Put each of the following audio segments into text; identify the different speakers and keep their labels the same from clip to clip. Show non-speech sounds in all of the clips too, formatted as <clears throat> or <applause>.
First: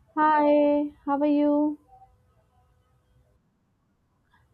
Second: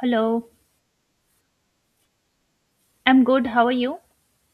Speaker 1: Hello,
Speaker 2: Hi, how are you?
Speaker 1: I'm good. How are you?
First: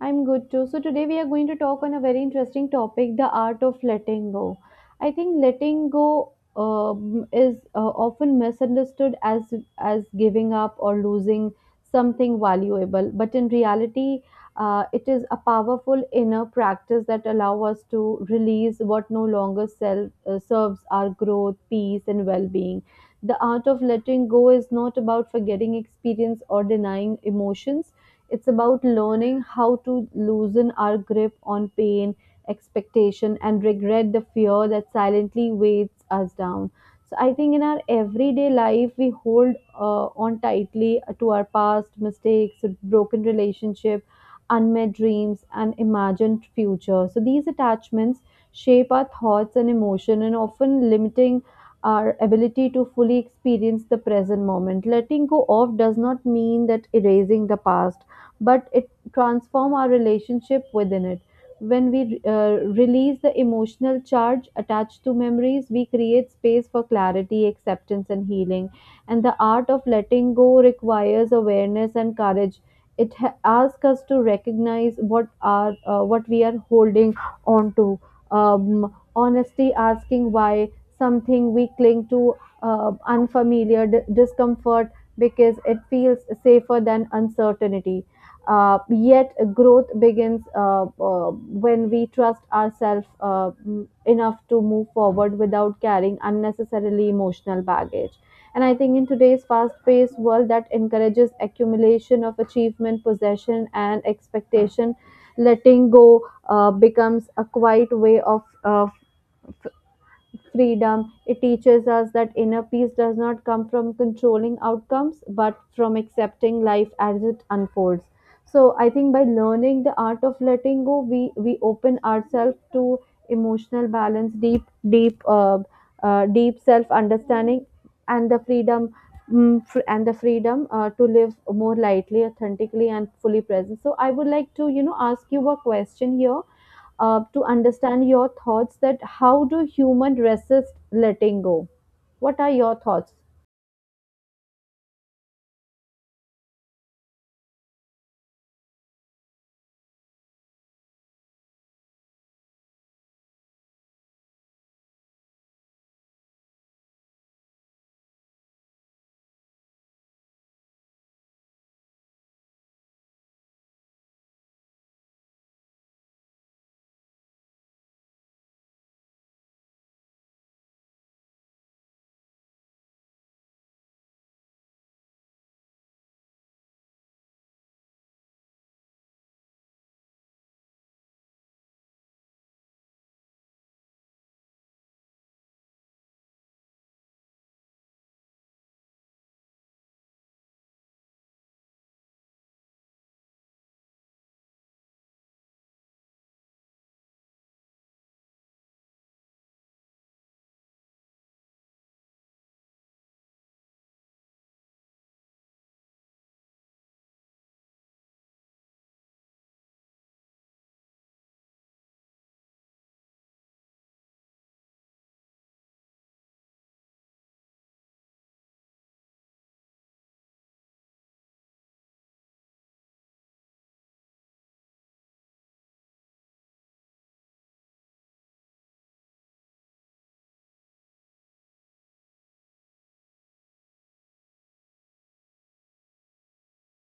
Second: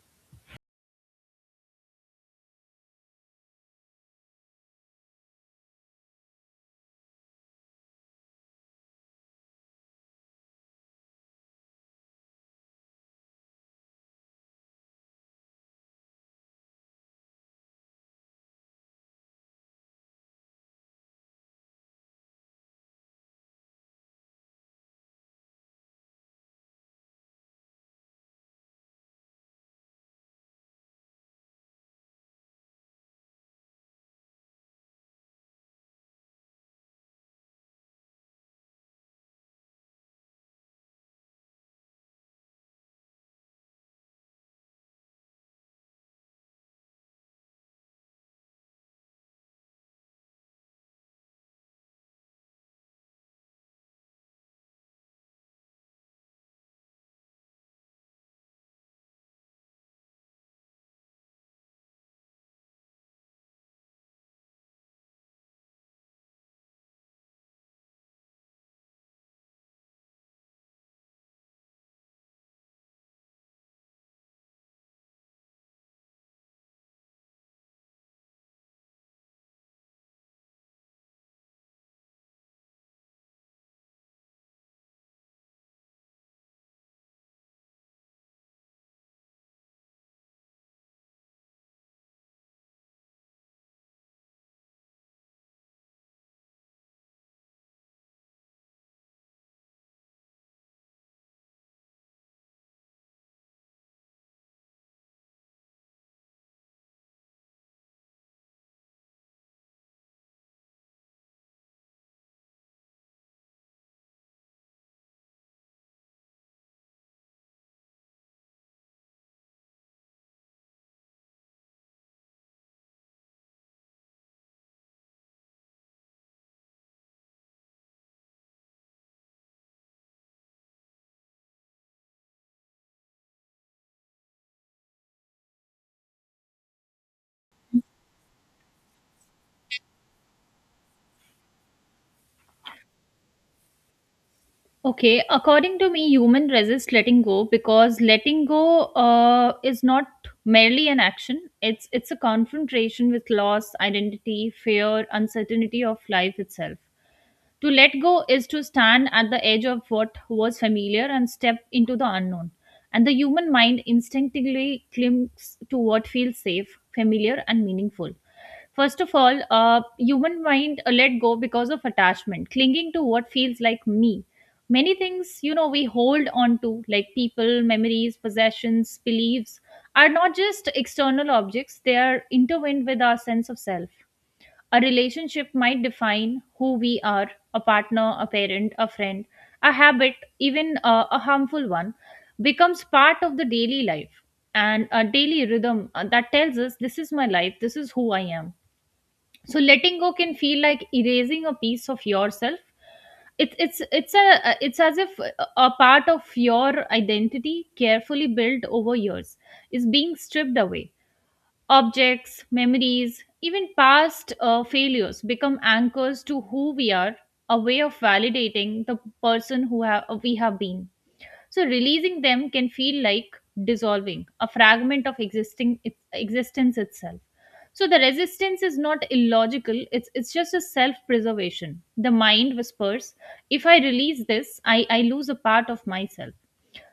Speaker 2: I'm good too. So, today we are going to talk on a very interesting topic the art of letting go. I think letting go is often misunderstood as giving up or losing something valuable, but in reality, it is a powerful inner practice that allow us to release what no longer serves our growth, peace, and well being. The art of letting go is not about forgetting experience or denying emotions, it's about learning how to loosen our grip on pain, expectation, and regret, the fear that silently weighs us down. So, I think in our everyday life, we hold on tightly to our past mistakes, broken relationship, unmet dreams, and imagined future. So, these attachments shape our thoughts and emotion and often limiting our ability to fully experience the present moment. Letting go of does not mean that erasing the past, but it transforms our relationship within it. When we release the emotional charge attached to memories, we create space for clarity, acceptance, and healing. And the art of letting go requires awareness and courage. It asks us to recognize what we are holding on to, honesty asking why something we cling to, unfamiliar discomfort, because it feels safer than uncertainty. Yet growth begins when we trust ourselves enough to move forward without carrying unnecessarily emotional baggage. And I think in today's fast paced world that encourages accumulation of achievement, possession, and expectation, letting go becomes a quiet way of freedom. It teaches us that inner peace does not come from controlling outcomes, but from accepting life as it unfolds. So I think by learning the art of letting go, we open ourselves to emotional balance, deep, uh, deep self understanding, and the freedom mm, fr- and the freedom to live more lightly, authentically, and fully present. So, I would like to ask you a question here to understand your thoughts. That how do human resist letting go? What are your thoughts?
Speaker 1: Okay, according to me, human resist letting go because letting go is not merely an action. It's a confrontation with loss, identity, fear, uncertainty of life itself. To let go is to stand at the edge of what was familiar and step into the unknown. And the human mind instinctively clings to what feels safe, familiar, and meaningful. First of all, human mind let go because of attachment, clinging to what feels like me. Many things, you know, we hold on to, like people, memories, possessions, beliefs, are not just external objects, they are intertwined with our sense of self. A relationship might define who we are, a partner, a parent, a friend, a habit, even a harmful one becomes part of the daily life and a daily rhythm that tells us this is my life, this is who I am. So letting go can feel like erasing a piece of yourself. It's as if a part of your identity, carefully built over years, is being stripped away. Objects, memories, even past failures become anchors to who we are, a way of validating the person we have been. So releasing them can feel like dissolving a fragment of existing, its existence itself. So the resistance is not illogical, it's just a self-preservation. The mind whispers, if I release this, I lose a part of myself.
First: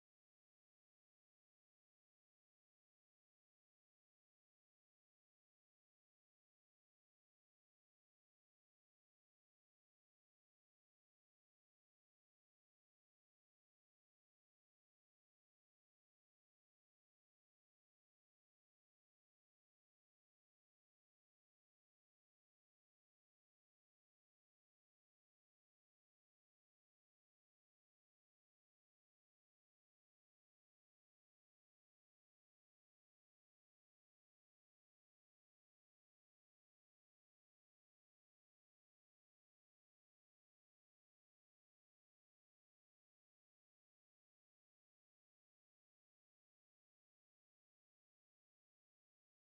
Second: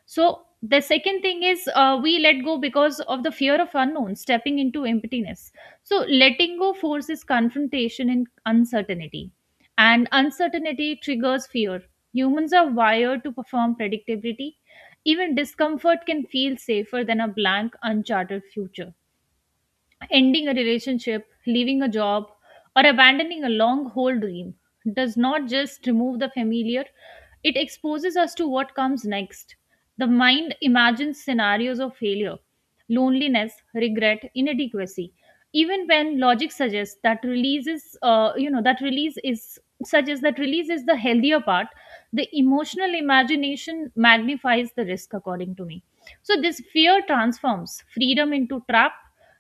Speaker 1: So the second thing is, we let go because of the fear of unknown, stepping into emptiness. So letting go forces confrontation and uncertainty triggers fear. Humans are wired to perform predictability. Even discomfort can feel safer than a blank, uncharted future. Ending a relationship, leaving a job, or abandoning a long haul dream does not just remove the familiar, it exposes us to what comes next. The mind imagines scenarios of failure, loneliness, regret, inadequacy, even when logic suggests that releases, you know, that release is suggests that release is the healthier part. The emotional imagination magnifies the risk, according to me. So this fear transforms freedom into trap,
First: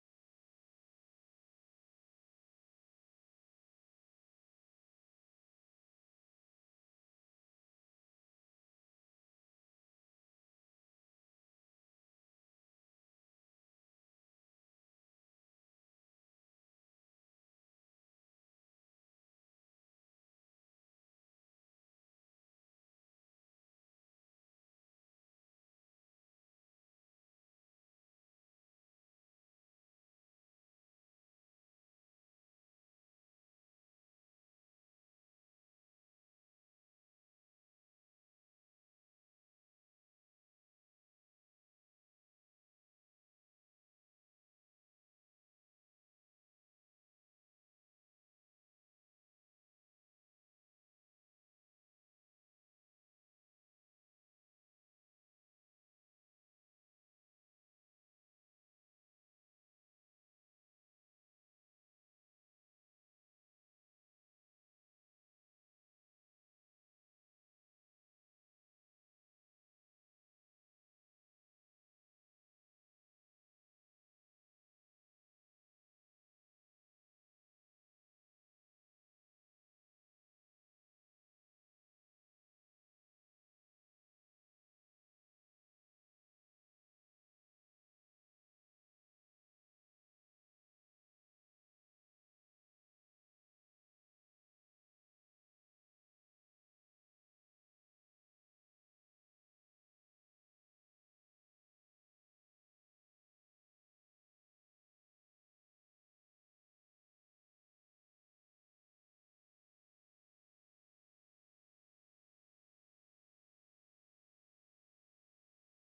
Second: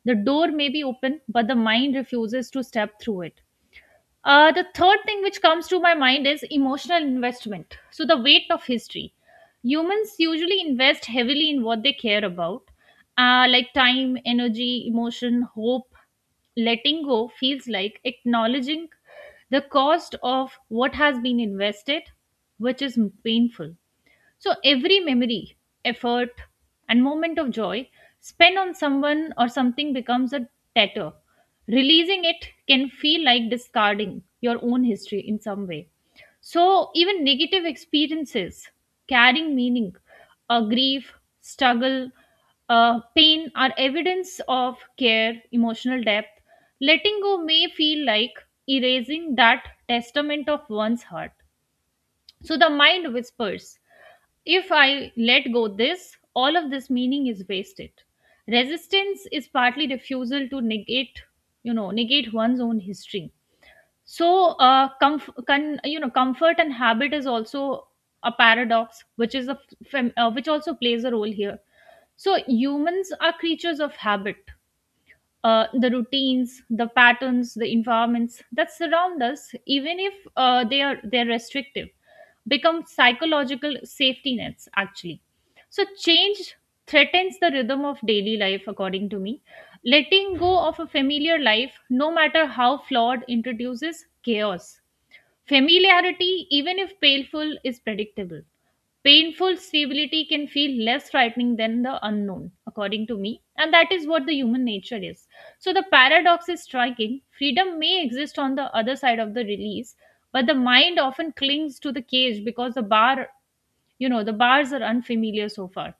Speaker 1: the door may be open, but the mind refuses to step through it. The third thing which comes to my mind is emotional investment. So, the weight of history. Humans usually invest heavily in what they care about, like time, energy, emotion, hope. Letting go feels like acknowledging the cost of what has been invested, which is painful. So every memory, effort, and moment of joy spent on someone or something becomes a tatter. Releasing it can feel like discarding your own history in some way. So even negative experiences carrying meaning, grief, struggle, pain are evidence of care, emotional depth. Letting go may feel like erasing that testament of one's heart. So the mind whispers, if I let go this, all of this meaning is wasted. Resistance is partly refusal to negate, you know, negate one's own history. So, you know, comfort and habit is also a paradox, which is a f- fem- which also plays a role here. So, humans are creatures of habit, the routines, the patterns, the environments that surround us, even if they're restrictive, become psychological safety nets actually. So change threatens the rhythm of daily life, according to me. Letting go of a familiar life, no matter how flawed, introduces chaos. Familiarity, even if painful, is predictable. Painful stability can feel less frightening than the unknown, according to me, and that is what the human nature is. So the paradox is striking. Freedom may exist on the other side of the release, but the mind often clings to the cage because the bar, you know, the bars are unfamiliar so far.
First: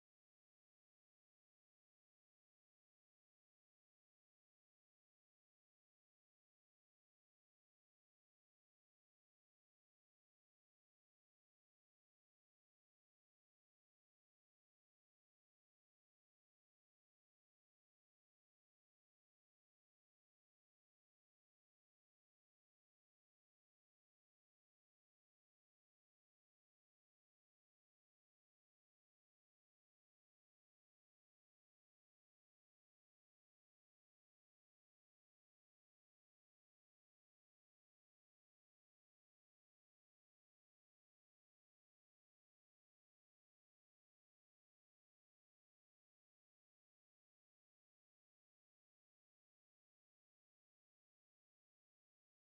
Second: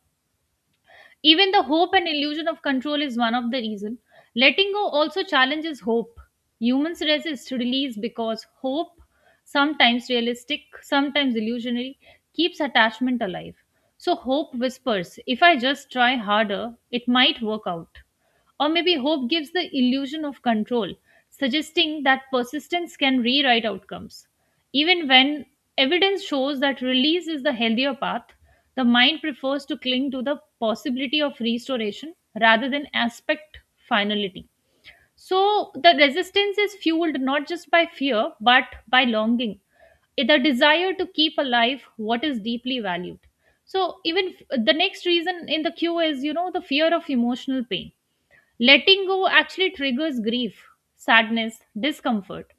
Speaker 1: Even the hope and illusion of control is one of the reason. Letting go also challenges hope. Humans resist release because hope, sometimes realistic, sometimes illusionary, keeps attachment alive. So hope whispers, if I just try harder, it might work out. Or maybe hope gives the illusion of control, suggesting that persistence can rewrite outcomes. Even when evidence shows that release is the healthier path, the mind prefers to cling to the possibility of restoration rather than aspect finality. So the resistance is fueled not just by fear but by longing, the desire to keep alive what is deeply valued. So the next reason in the queue is, you know, the fear of emotional pain. Letting go actually triggers grief, sadness, discomfort.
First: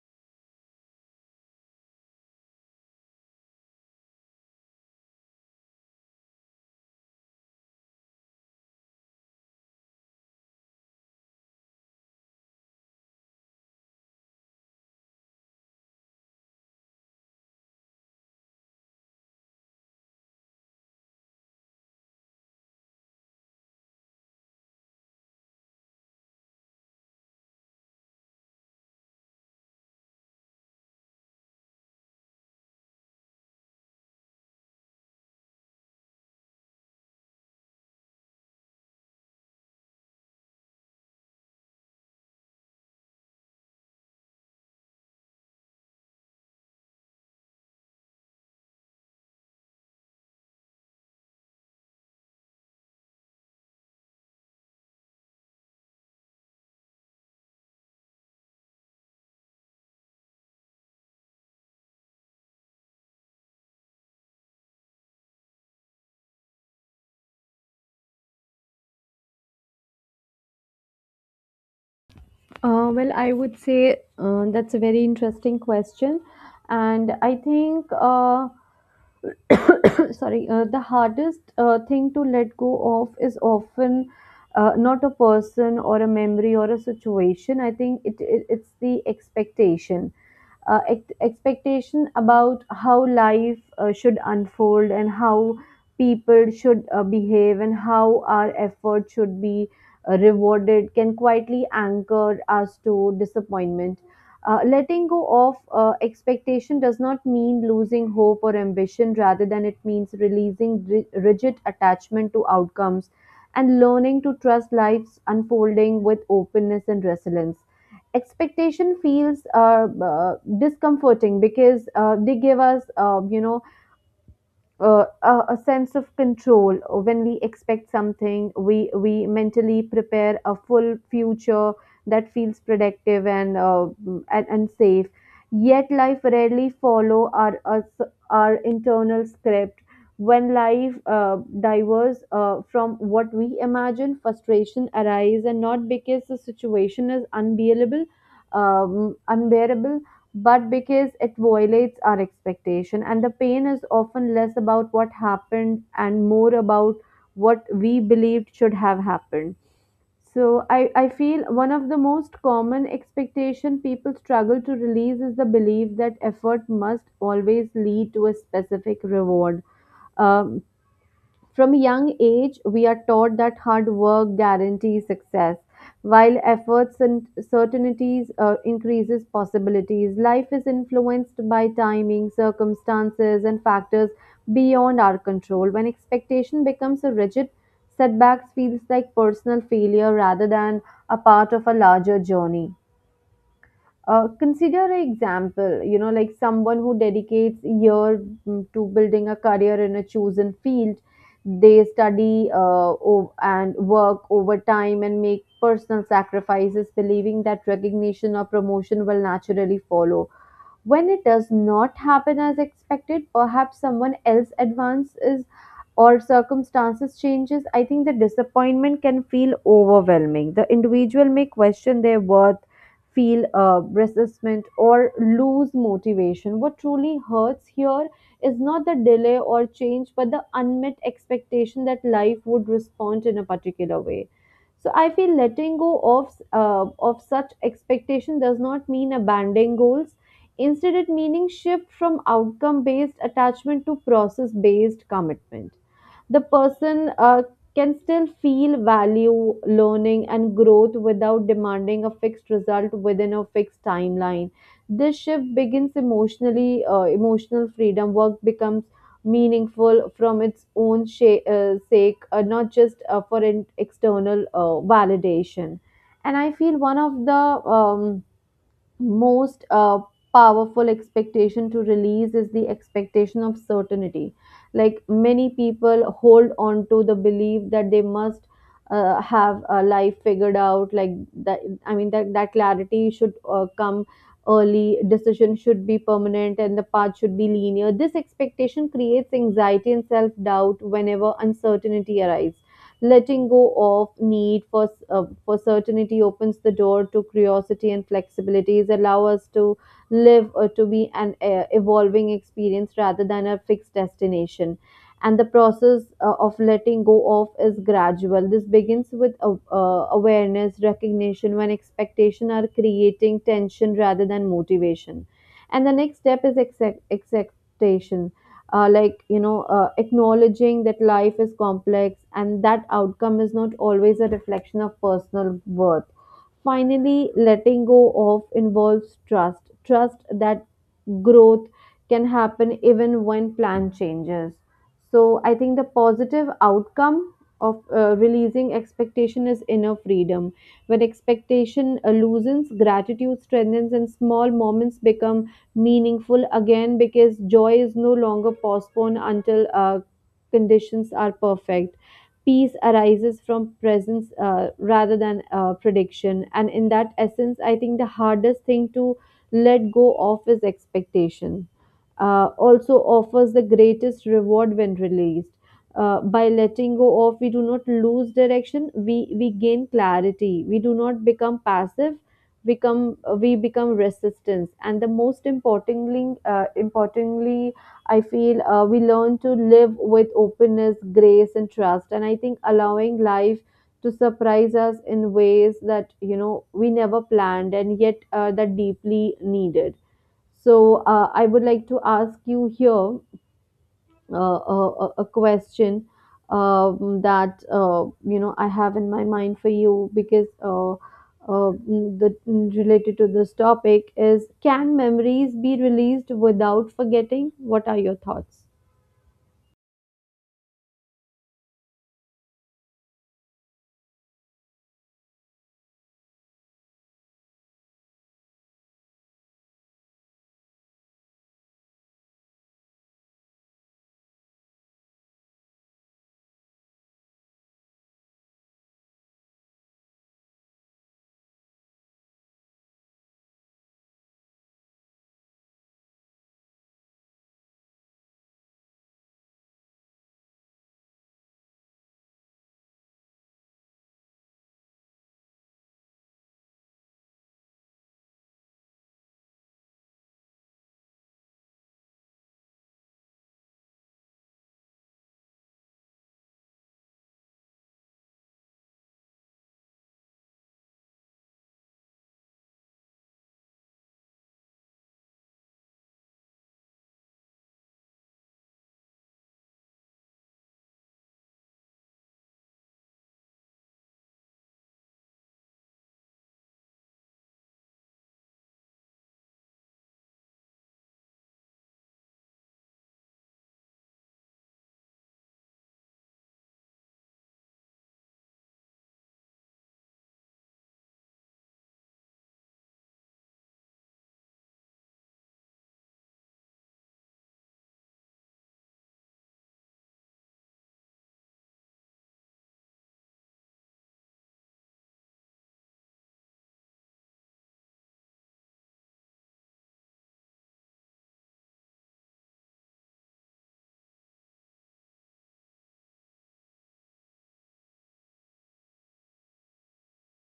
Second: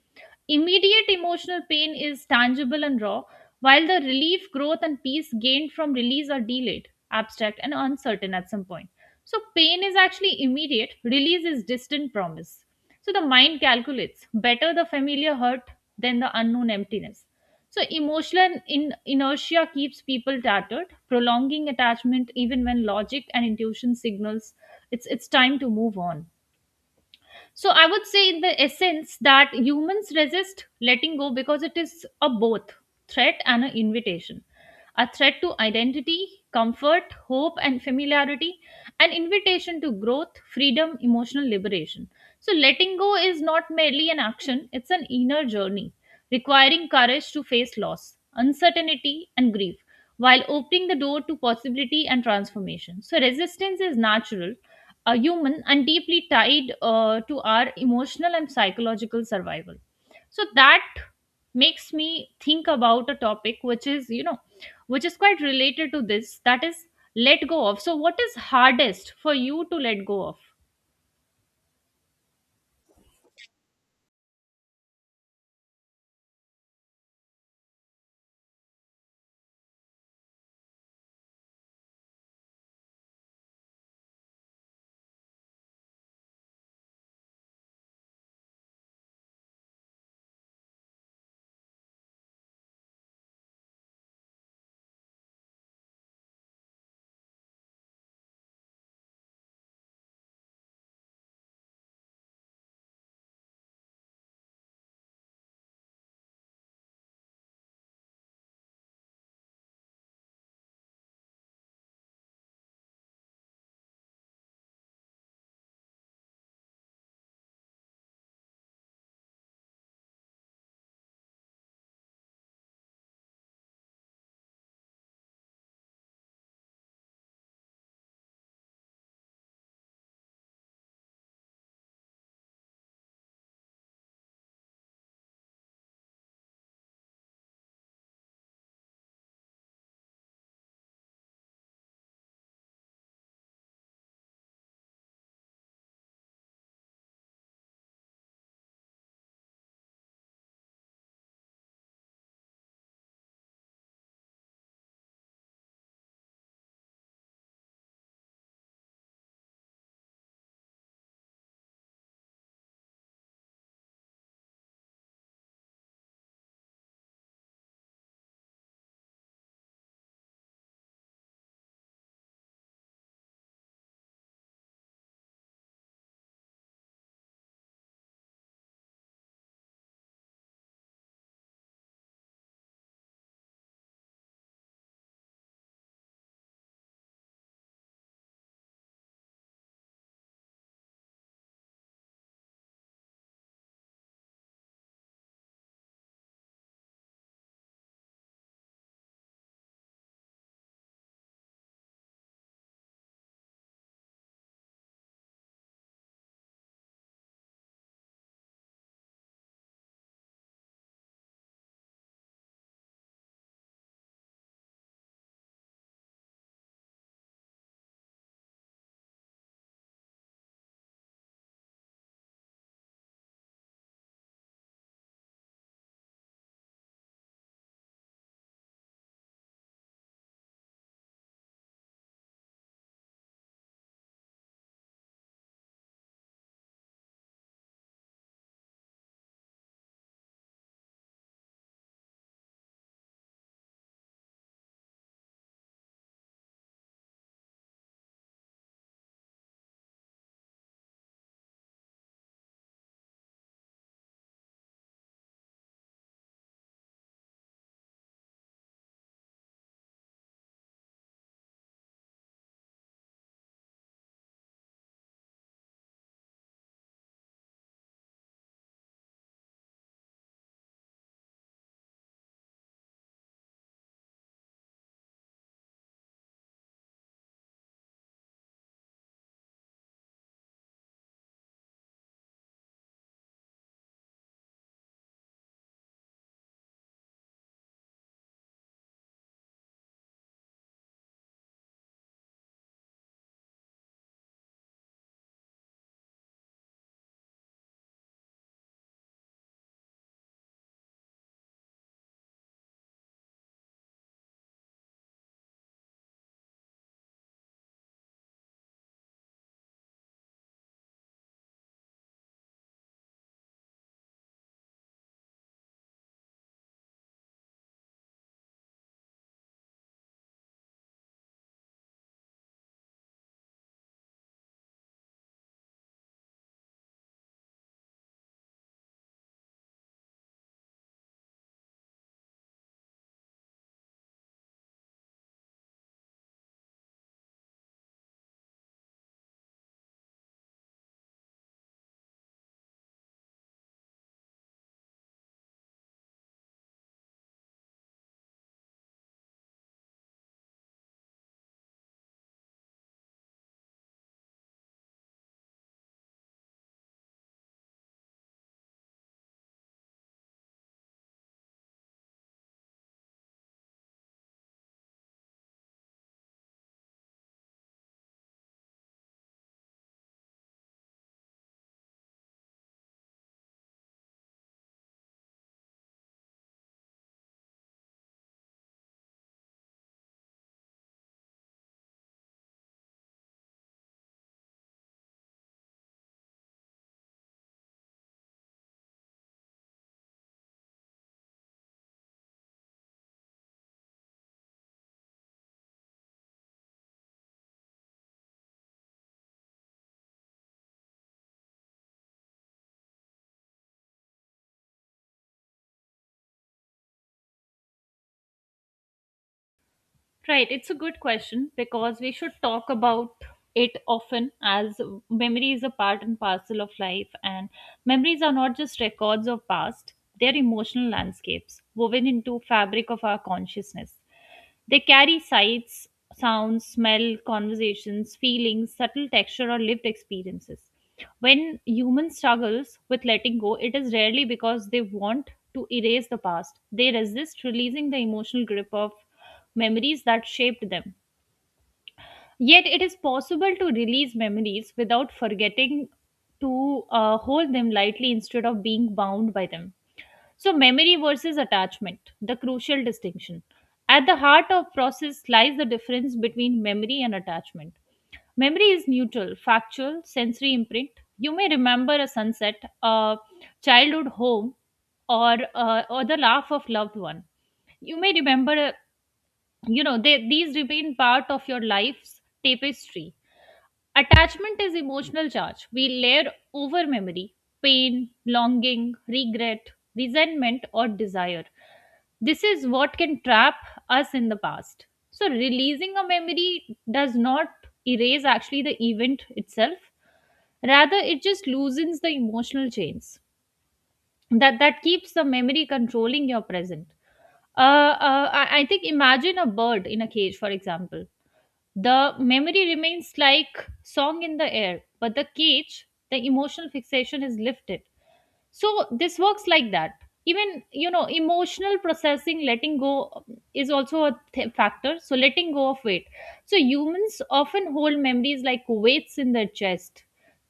Speaker 1: Immediate emotional pain is tangible and raw, while the relief, growth, and peace gained from release are delayed, abstract, and uncertain at some point. So, pain is actually immediate, release is distant promise. So, the mind calculates better the familiar hurt than the unknown emptiness. So emotional inertia keeps people tattered, prolonging attachment even when logic and intuition signals it's time to move on. So I would say in the essence that humans resist letting go because it is a both threat and an invitation, a threat to identity, comfort, hope, and familiarity, an invitation to growth, freedom, emotional liberation. So, letting go is not merely an action, it's an inner journey, requiring courage to face loss, uncertainty, and grief, while opening the door to possibility and transformation. So, resistance is natural, a human, and deeply tied to our emotional and psychological survival. So, that makes me think about a topic which is, you know, which is quite related to this, that is let go of. So what is hardest for you to let go of?
Speaker 2: Well, I would say that's a very interesting question, and I think. <coughs> Sorry, the hardest thing to let go of is often not a person or a memory or a situation. I think it's the expectation, expectation about how life should unfold and how people should behave and how our effort should be rewarded can quietly anchor us to disappointment. Letting go of expectation does not mean losing hope or ambition, rather than it means releasing rigid attachment to outcomes and learning to trust life's unfolding with openness and resilience. Expectation feels discomforting, because they give us a sense of control. When we expect something, we mentally prepare a full future that feels productive and safe. Yet life rarely follow our internal script. When life diverges from what we imagine, frustration arises, and not because the situation is unbearable but because it violates our expectation, and the pain is often less about what happened and more about what we believed should have happened. So I feel one of the most common expectation people struggle to release is the belief that effort must always lead to a specific reward. Um, from a young age, we are taught that hard work guarantees success, while efforts and certainties increases possibilities. Life is influenced by timing, circumstances, and factors beyond our control. When expectation becomes a rigid, setbacks feels like personal failure rather than a part of a larger journey. Consider an example, like someone who dedicates year to building a career in a chosen field. They study and work overtime and make personal sacrifices, believing that recognition or promotion will naturally follow. When it does not happen as expected, perhaps someone else advances or circumstances changes, I think the disappointment can feel overwhelming. The individual may question their worth, feel resentment, or lose motivation. What truly hurts here is not the delay or change, but the unmet expectation that life would respond in a particular way. So I feel letting go of such expectation does not mean abandoning goals. Instead, it meaning shift from outcome based attachment to process based commitment. The person can still feel value, learning, and growth without demanding a fixed result within a fixed timeline. This shift begins emotionally, emotional freedom. Work becomes meaningful from its own sake, not just for an external validation. And I feel one of the most powerful expectation to release is the expectation of certainty. Like many people hold on to the belief that they must have a life figured out. Like that, I mean that clarity should come early. Decision should be permanent, and the path should be linear. This expectation creates anxiety and self doubt whenever uncertainty arises. Letting go of need for certainty opens the door to curiosity and flexibility. It allow us to live or to be an evolving experience rather than a fixed destination. And the process of letting go of is gradual. This begins with awareness, recognition when expectation are creating tension rather than motivation. And the next step is acceptation, like, acknowledging that life is complex and that outcome is not always a reflection of personal worth. Finally, letting go of involves trust that growth can happen even when plan changes. So I think the positive outcome of releasing expectation is inner freedom. When expectation loosens, gratitude strengthens, and small moments become meaningful again, because joy is no longer postponed until conditions are perfect. Peace arises from presence, rather than prediction. And in that essence, I think the hardest thing to let go of his expectation. Also offers the greatest reward when released. By letting go of, we do not lose direction. We gain clarity. We do not become passive. Become we become resistance. And the most importantly, I feel we learn to live with openness, grace, and trust. And I think allowing life to surprise us in ways that we never planned, and yet that deeply needed. So I would like to ask you here uh, a, a question, that I have in my mind for you, because uh, the related to this topic is: can memories be released without forgetting? What are your thoughts?
Speaker 1: Right, it's a good question because we should talk about it often, as memory is a part and parcel of life, and memories are not just records of past, they're emotional landscapes woven into fabric of our consciousness. They carry sights, sounds, smell, conversations, feelings, subtle texture or lived experiences. When human struggles with letting go, it is rarely because they want to erase the past. They resist releasing the emotional grip of memories that shaped them. Yet it is possible to release memories without forgetting, to hold them lightly instead of being bound by them. So, memory versus attachment, the crucial distinction. At the heart of process lies the difference between memory and attachment. Memory is neutral, factual, sensory imprint. You may remember a sunset, a childhood home, or or the laugh of loved one. You may remember a, you know, they, these remain part of your life's tapestry. Attachment is emotional charge we layer over memory, pain, longing, regret, resentment, or desire. This is what can trap us in the past. So releasing a memory does not erase actually the event itself, rather it just loosens the emotional chains that keeps the memory controlling your present. I think imagine a bird in a cage, for example. The memory remains like song in the air, but the cage, the emotional fixation is lifted. So this works like that. Even, you know, emotional processing, letting go is also a factor. So letting go of weight. So humans often hold memories like weights in their chest,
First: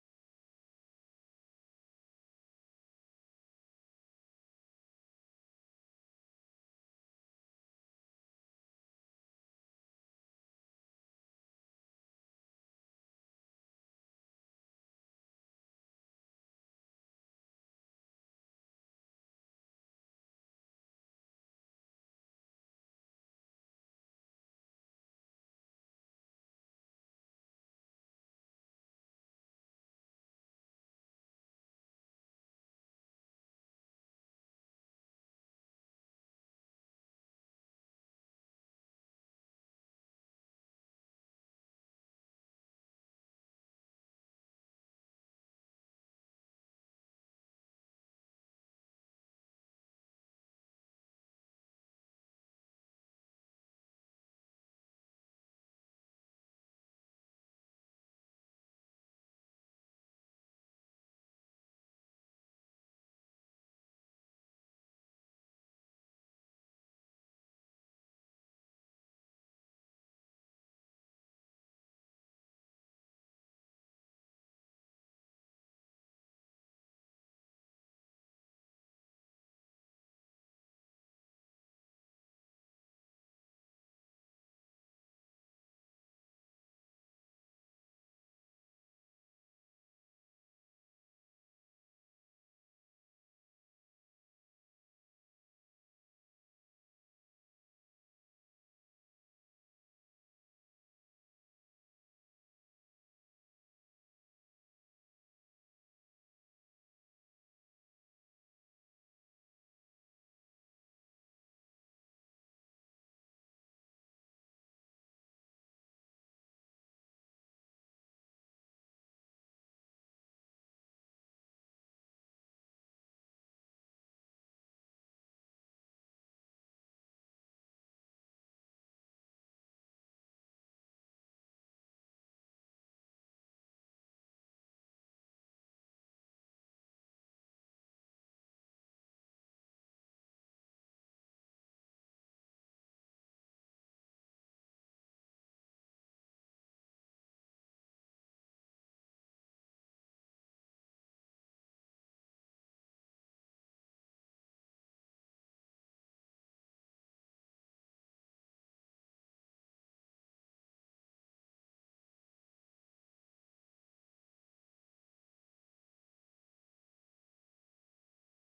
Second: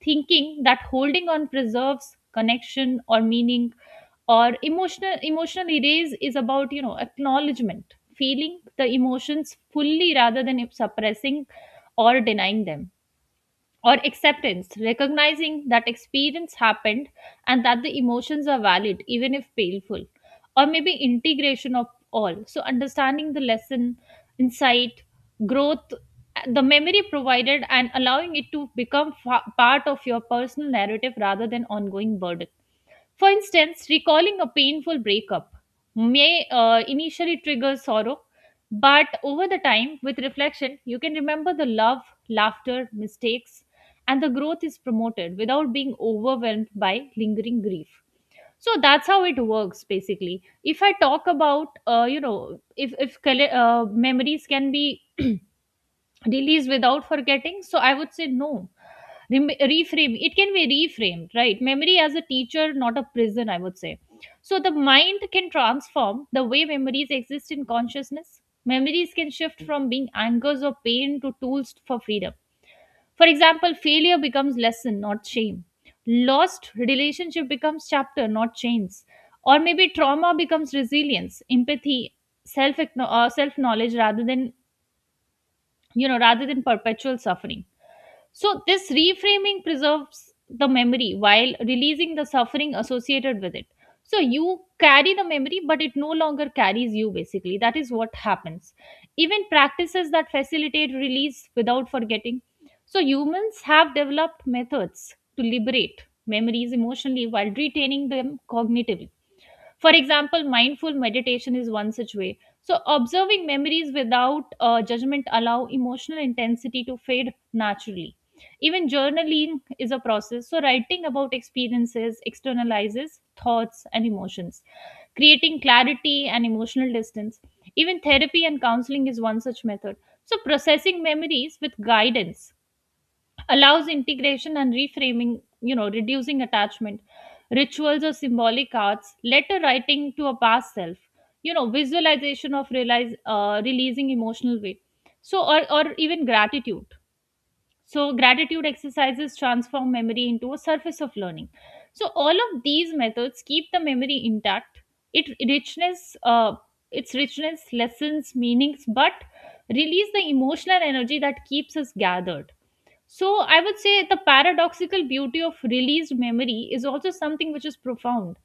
Speaker 1: thinking that holding on preserves connection or meaning, or emotional, emotional erase is about, you know, acknowledgement, feeling the emotions fully rather than suppressing or denying them, or acceptance, recognizing that experience happened and that the emotions are valid even if painful, or maybe integration of all, so understanding the lesson, insight, growth the memory provided, and allowing it to become part of your personal narrative rather than ongoing burden. For instance, recalling a painful breakup may initially trigger sorrow, but over the time, with reflection, you can remember the love, laughter, mistakes, and the growth is promoted without being overwhelmed by lingering grief. So that's how it works, basically. If I talk about, you know, if memories can be release without forgetting, so I would say no. Reframe, it can be reframed, right, memory as a teacher not a prison, I would say. So the mind can transform the way memories exist in consciousness. Memories can shift from being angers or pain to tools for freedom. For example, failure becomes lesson not shame, lost relationship becomes chapter not chains, or maybe trauma becomes resilience, empathy, self, self knowledge rather than, you know, rather than perpetual suffering. So, this reframing preserves the memory while releasing the suffering associated with it. So, you carry the memory, but it no longer carries you, basically. That is what happens. Even practices that facilitate release without forgetting. So, humans have developed methods to liberate memories emotionally while retaining them cognitively. For example, mindful meditation is one such way. So, observing memories without judgment allow emotional intensity to fade naturally. Even journaling is a process. So, writing about experiences externalizes thoughts and emotions, creating clarity and emotional distance. Even therapy and counseling is one such method. So, processing memories with guidance allows integration and reframing, you know, reducing attachment. Rituals or symbolic arts, letter writing to a past self, you know, visualization of realize, releasing emotional weight. So, or even gratitude. So, gratitude exercises transform memory into a surface of learning. So, all of these methods keep the memory intact. It richness, its richness, lessons, meanings, but release the emotional energy that keeps us gathered. So I would say the paradoxical beauty of released memory is also something which is profound.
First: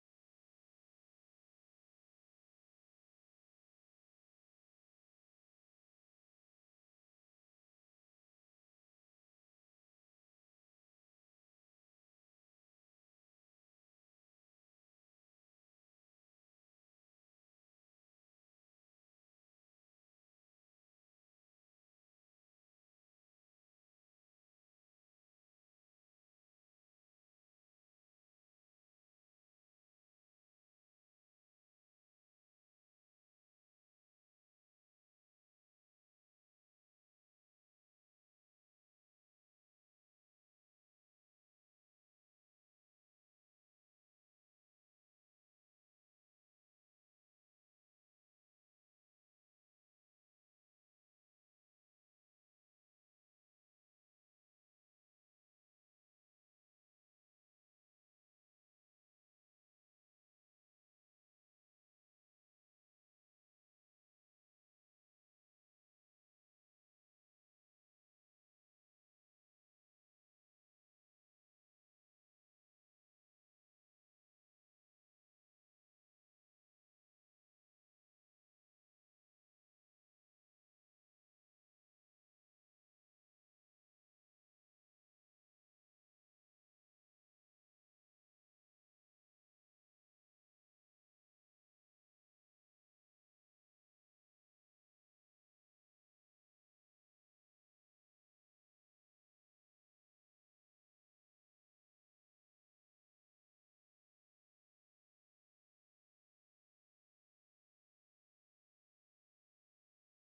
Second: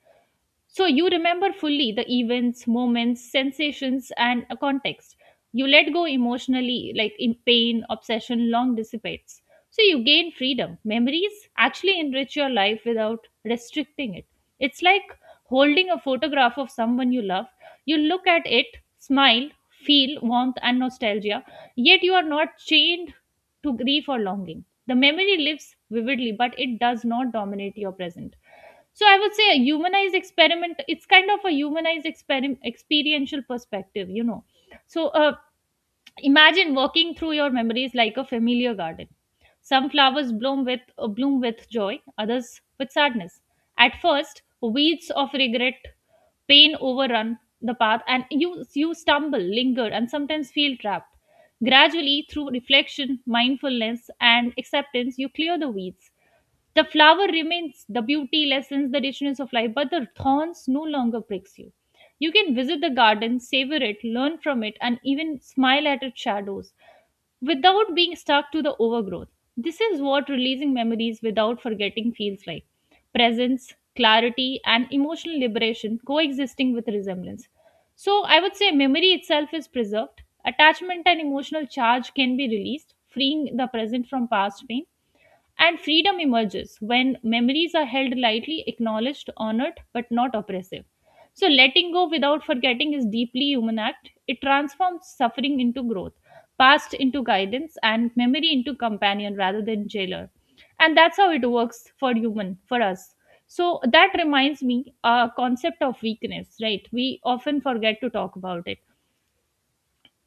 Speaker 1: So you remember fully the events, moments, sensations, and a context. You let go emotionally, like in pain, obsession, long dissipates. So you gain freedom. Memories actually enrich your life without restricting it. It's like holding a photograph of someone you love. You look at it, smile, feel warmth and nostalgia, yet you are not chained to grief or longing. The memory lives vividly, but it does not dominate your present. So I would say a humanized experiment, it's kind of a humanized experiment experiential perspective, you know. So imagine walking through your memories like a familiar garden. Some flowers bloom with joy, others with sadness. At first, weeds of regret, pain overrun the path, and you stumble, linger, and sometimes feel trapped. Gradually, through reflection, mindfulness, and acceptance, you clear the weeds. The flower remains, the beauty lessens the richness of life, but the thorns no longer pricks you. You can visit the garden, savor it, learn from it, and even smile at its shadows without being stuck to the overgrowth. This is what releasing memories without forgetting feels like: presence, clarity, and emotional liberation coexisting with resemblance. So, I would say memory itself is preserved, attachment and emotional charge can be released, freeing the present from past pain, and freedom emerges when memories are held lightly, acknowledged, honored, but not oppressive. So, letting go without forgetting is deeply human act. It transforms suffering into growth, past into guidance, and memory into companion rather than jailer. And that's how it works for human, for us. So that reminds me, a concept of weakness, right? We often forget to talk about it.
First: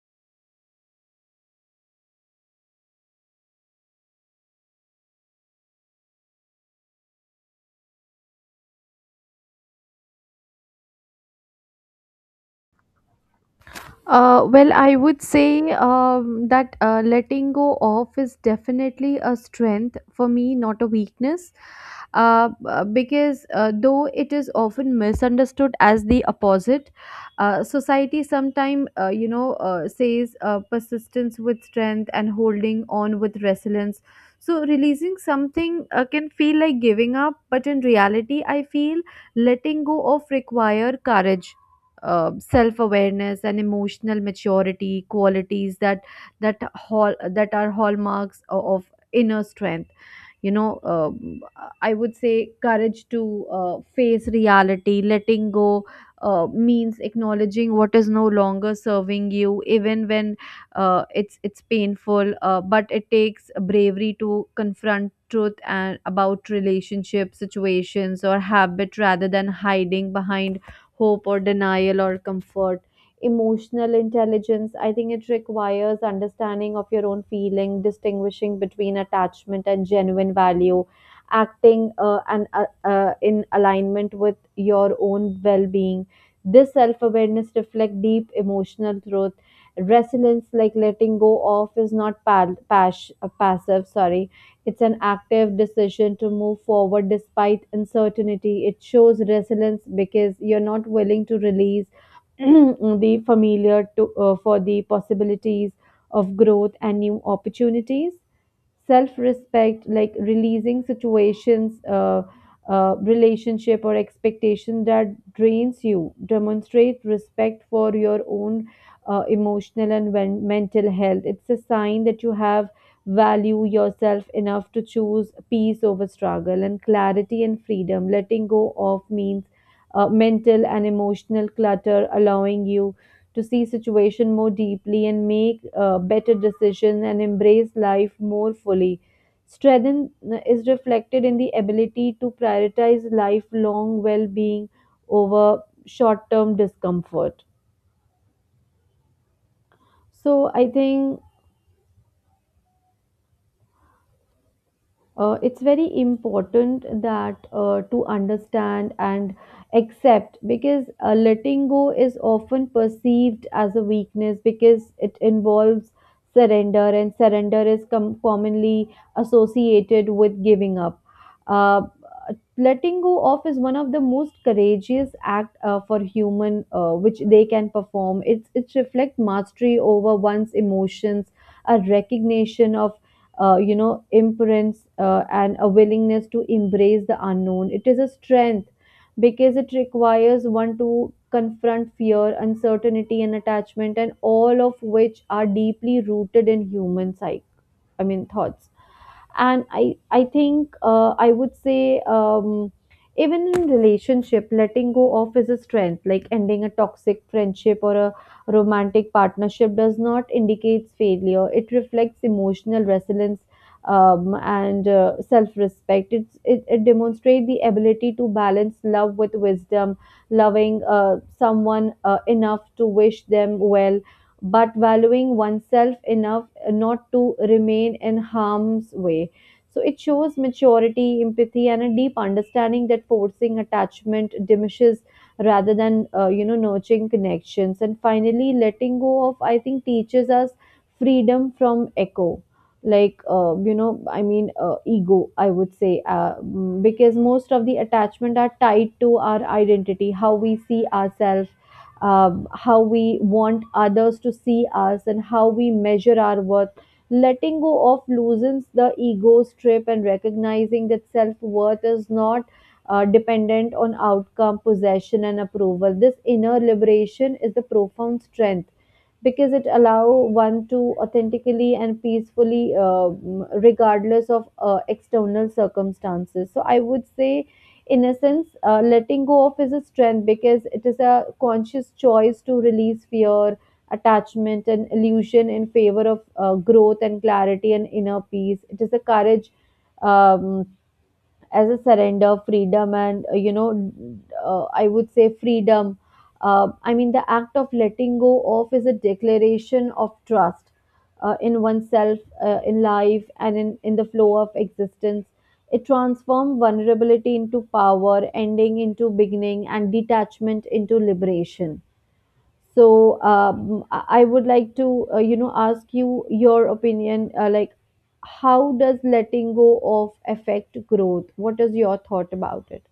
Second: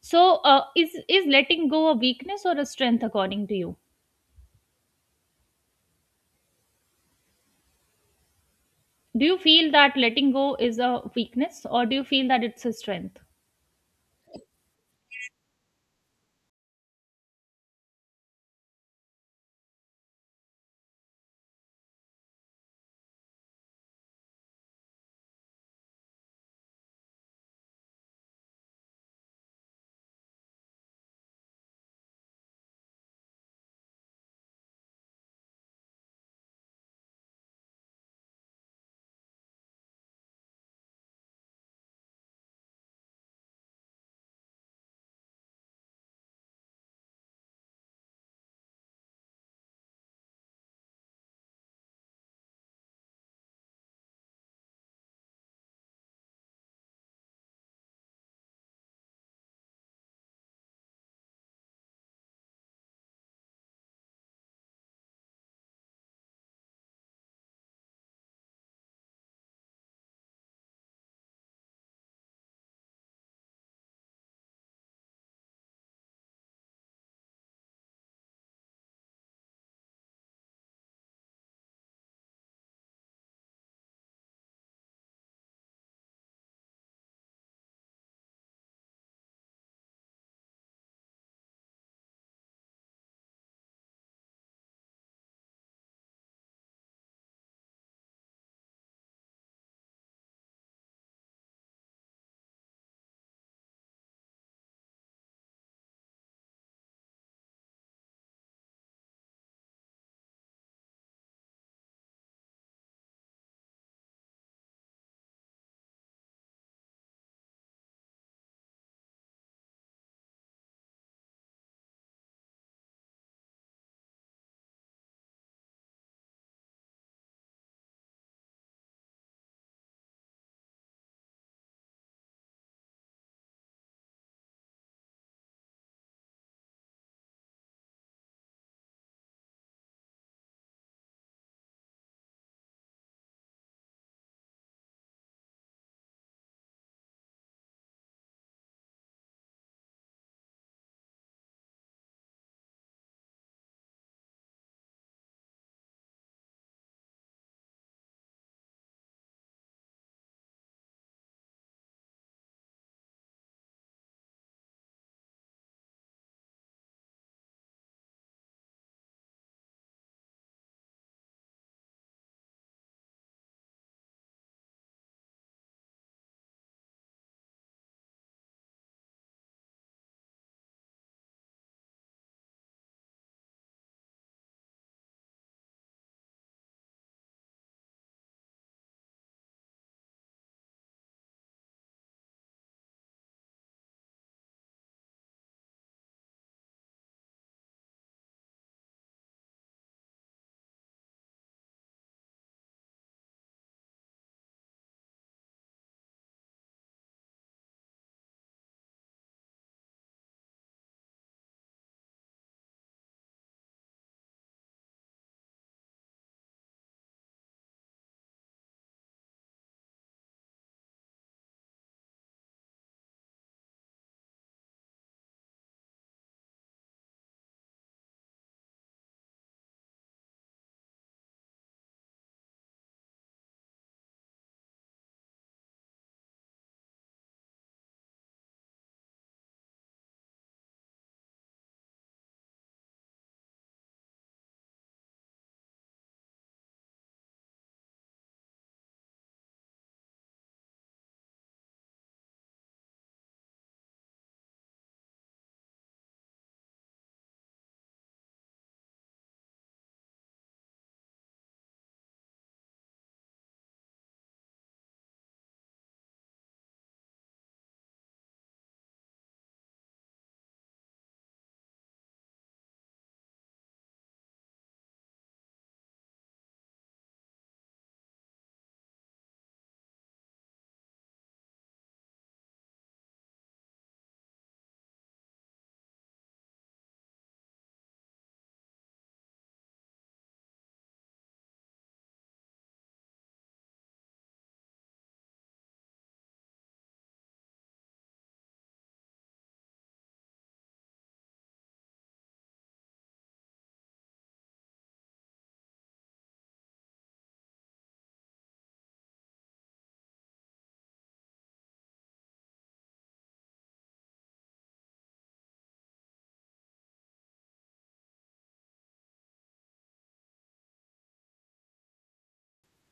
Speaker 1: So, is letting go a weakness or a strength according to you? Do you feel that letting go is a weakness or do you feel that it's a strength?
Speaker 2: Well, I would say that letting go off is definitely a strength for me, not a weakness. Because though it is often misunderstood as the opposite, society sometimes says persistence with strength and holding on with resilience. So releasing something can feel like giving up, but in reality, I feel letting go off require courage, self-awareness, and emotional maturity, qualities that are hallmarks of inner strength. you know uh, I would say courage to face reality. Letting go means acknowledging what is no longer serving you, even when it's painful, but it takes bravery to confront truth and about relationship situations or habit rather than hiding behind hope or denial or comfort. Emotional intelligence, I think it requires understanding of your own feeling, distinguishing between attachment and genuine value, acting and in alignment with your own well-being. This self-awareness reflects deep emotional truth. Resilience, like, letting go off is not passive, sorry, it's an active decision to move forward despite uncertainty. It shows resilience because you're not willing to release <clears throat> the familiar for the possibilities of growth and new opportunities. Self-respect, like releasing situations, relationship or expectation that drains you demonstrate respect for your own emotional and mental health. It's a sign that you have value yourself enough to choose peace over struggle and clarity and freedom. Letting go of means mental and emotional clutter, allowing you to see situation more deeply and make better decisions and embrace life more fully. Strength is reflected in the ability to prioritize lifelong well-being over short-term discomfort. So I think it's very important that to understand and accept, because letting go is often perceived as a weakness because it involves surrender, and surrender is commonly associated with giving up. uh, Letting go off is one of the most courageous act for human which they can perform. It reflects mastery over one's emotions, a recognition of imprints, and a willingness to embrace the unknown. It is a strength because it requires one to confront fear, uncertainty, and attachment, and all of which are deeply rooted in human psyche. I mean, thoughts. And I think I would say, even in relationship letting go of is a strength, like ending a toxic friendship or a romantic partnership does not indicate failure. It reflects emotional resilience, and self-respect. It demonstrates the ability to balance love with wisdom, loving someone enough to wish them well, but valuing oneself enough not to remain in harm's way. So it shows maturity, empathy, and a deep understanding that forcing attachment diminishes rather than nurturing connections. And finally, letting go of, I think, teaches us freedom from echo, like, I mean ego, I would say. Because most of the attachment are tied to our identity, how we see ourselves, how we want others to see us, and how we measure our worth. Letting go of loosens the ego strip and recognizing that self-worth is not dependent on outcome, possession, and approval. This inner liberation is the profound strength because it allow one to authentically and peacefully, regardless of external circumstances. So I would say, in a sense, letting go of is a strength because it is a conscious choice to release fear. Attachment and illusion in favor of growth and clarity and inner peace. It is a courage, um, as a surrender, freedom and I would say freedom. I mean the act of letting go of is a declaration of trust, in oneself, in life, and in the flow of existence. It transforms vulnerability into power, ending into beginning, and detachment into liberation. So I would like to ask you your opinion, like, how does letting go of affect growth? What is your thought about it?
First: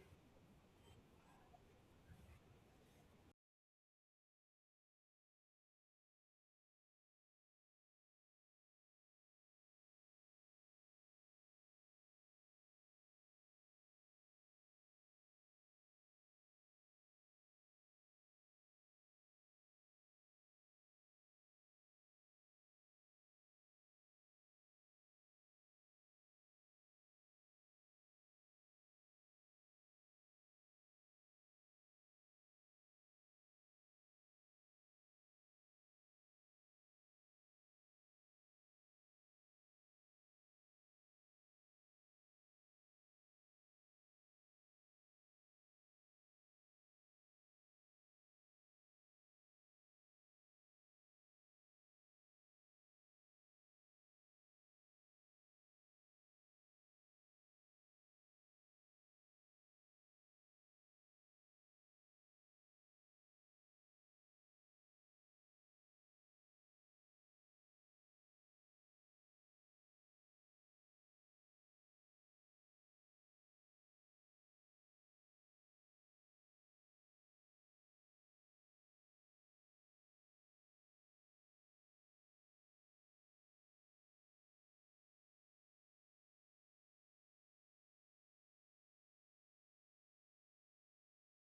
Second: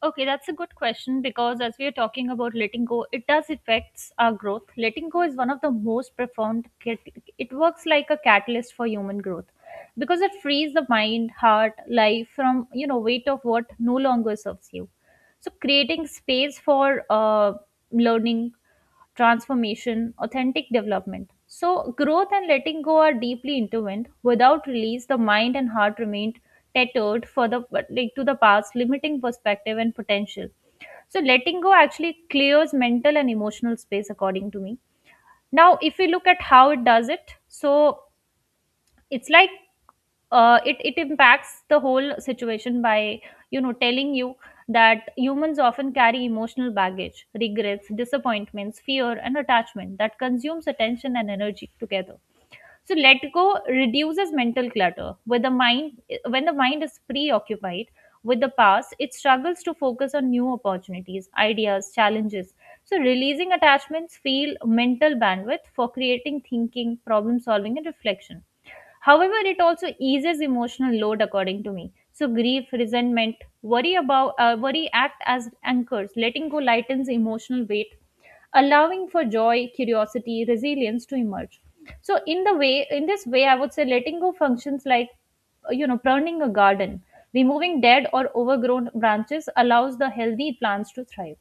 Speaker 1: Okay, that's a good question because as we are talking about letting go, it does affects our growth. Letting go is one of the most profound. It works like a catalyst for human growth because it frees the mind, heart, life from, you know, weight of what no longer serves you. So creating space for learning, transformation, authentic development. So growth and letting go are deeply intertwined. Without release, the mind and heart remain tethered for the like to the past, limiting perspective and potential. So letting go actually clears mental and emotional space according to me. Now if we look at how it does it, so it's like, it impacts the whole situation by, you know, telling you that humans often carry emotional baggage, regrets, disappointments, fear, and attachment that consumes attention and energy together. So let go reduces mental clutter with the mind. When the mind is preoccupied with the past, it struggles to focus on new opportunities, ideas, challenges. So releasing attachments feel mental bandwidth for creating thinking, problem solving, and reflection. However, it also eases emotional load according to me. So grief, resentment, worry act as anchors. Letting go lightens emotional weight, allowing for joy, curiosity, resilience to emerge. So in the way, in this way, I would say letting go functions like you know, pruning a garden. Removing dead or overgrown branches allows the healthy plants to thrive.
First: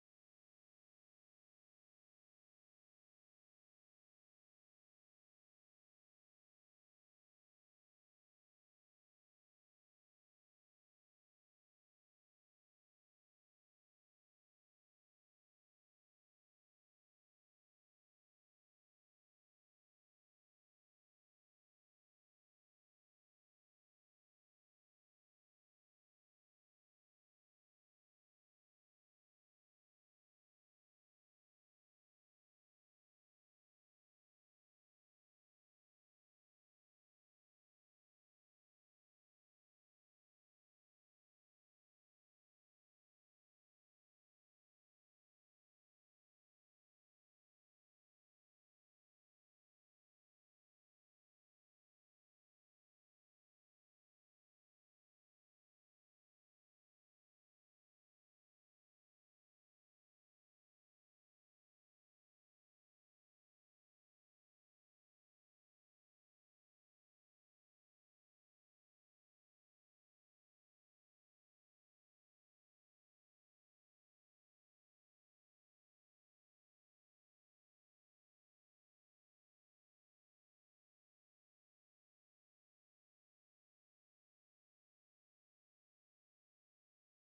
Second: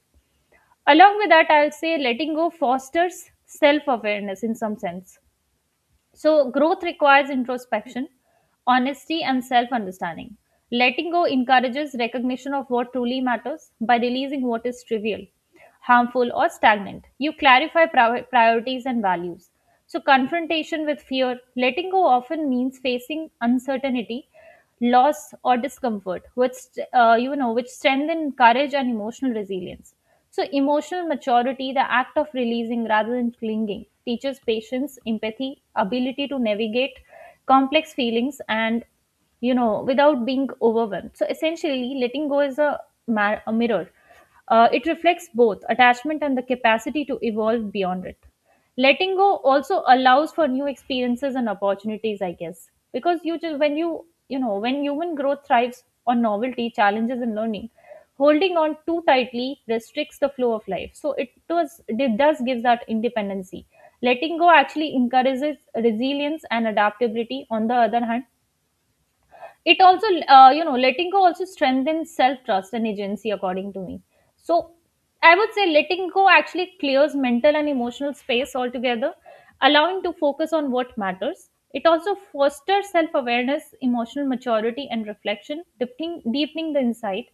Speaker 1: Along with that, I'll say letting go fosters self-awareness in some sense. So, growth requires introspection, honesty, and self understanding. Letting go encourages recognition of what truly matters by releasing what is trivial, harmful, or stagnant. You clarify priorities and values. So, confrontation with fear, letting go often means facing uncertainty, loss, or discomfort, which you know, which strengthen courage and emotional resilience. So, emotional maturity, the act of releasing rather than clinging, teaches patience, empathy, ability to navigate complex feelings, and you know, without being overwhelmed. So, essentially, letting go is a a mirror. Uh, it reflects both attachment and the capacity to evolve beyond it. Letting go also allows for new experiences and opportunities, I guess, because you just when you know, when human growth thrives on novelty, challenges, and learning, holding on too tightly restricts the flow of life. So it does give that independency. Letting go actually encourages resilience and adaptability. On the other hand, it also you know, letting go also strengthens self trust and agency according to me. So I would say letting go actually clears mental and emotional space altogether, allowing to focus on what matters. It also fosters self awareness, emotional maturity, and reflection deepening, deepening the insight.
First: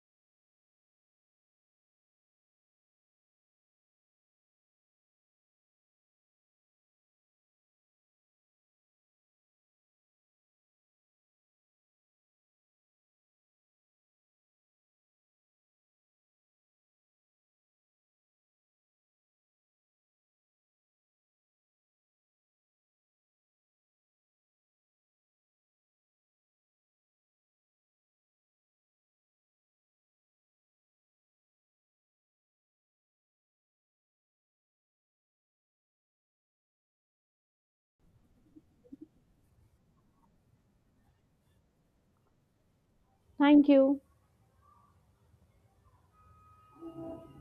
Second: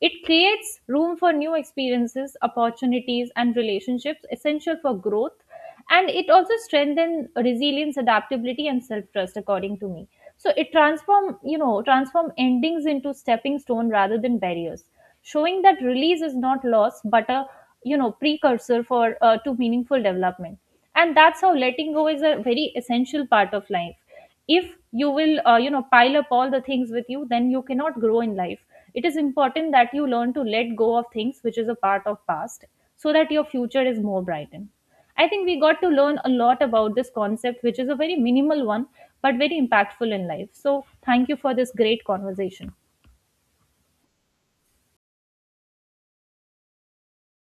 Speaker 1: It creates room for new experiences, opportunities, and relationships essential for growth, and it also strengthens resilience, adaptability, and self trust according to me. So it transform, you know, transform endings into stepping stone rather than barriers, showing that release is not loss but a, you know, precursor for to meaningful development. And that's how letting go is a very essential part of life. If you will, you know, pile up all the things with you, then you cannot grow in life. It is important that you learn to let go of things which is a part of past so that your future is more brightened. I think we got to learn a lot about this concept which is a very minimal one, but very impactful in life. So thank you for this great conversation.
Speaker 2: Thank you.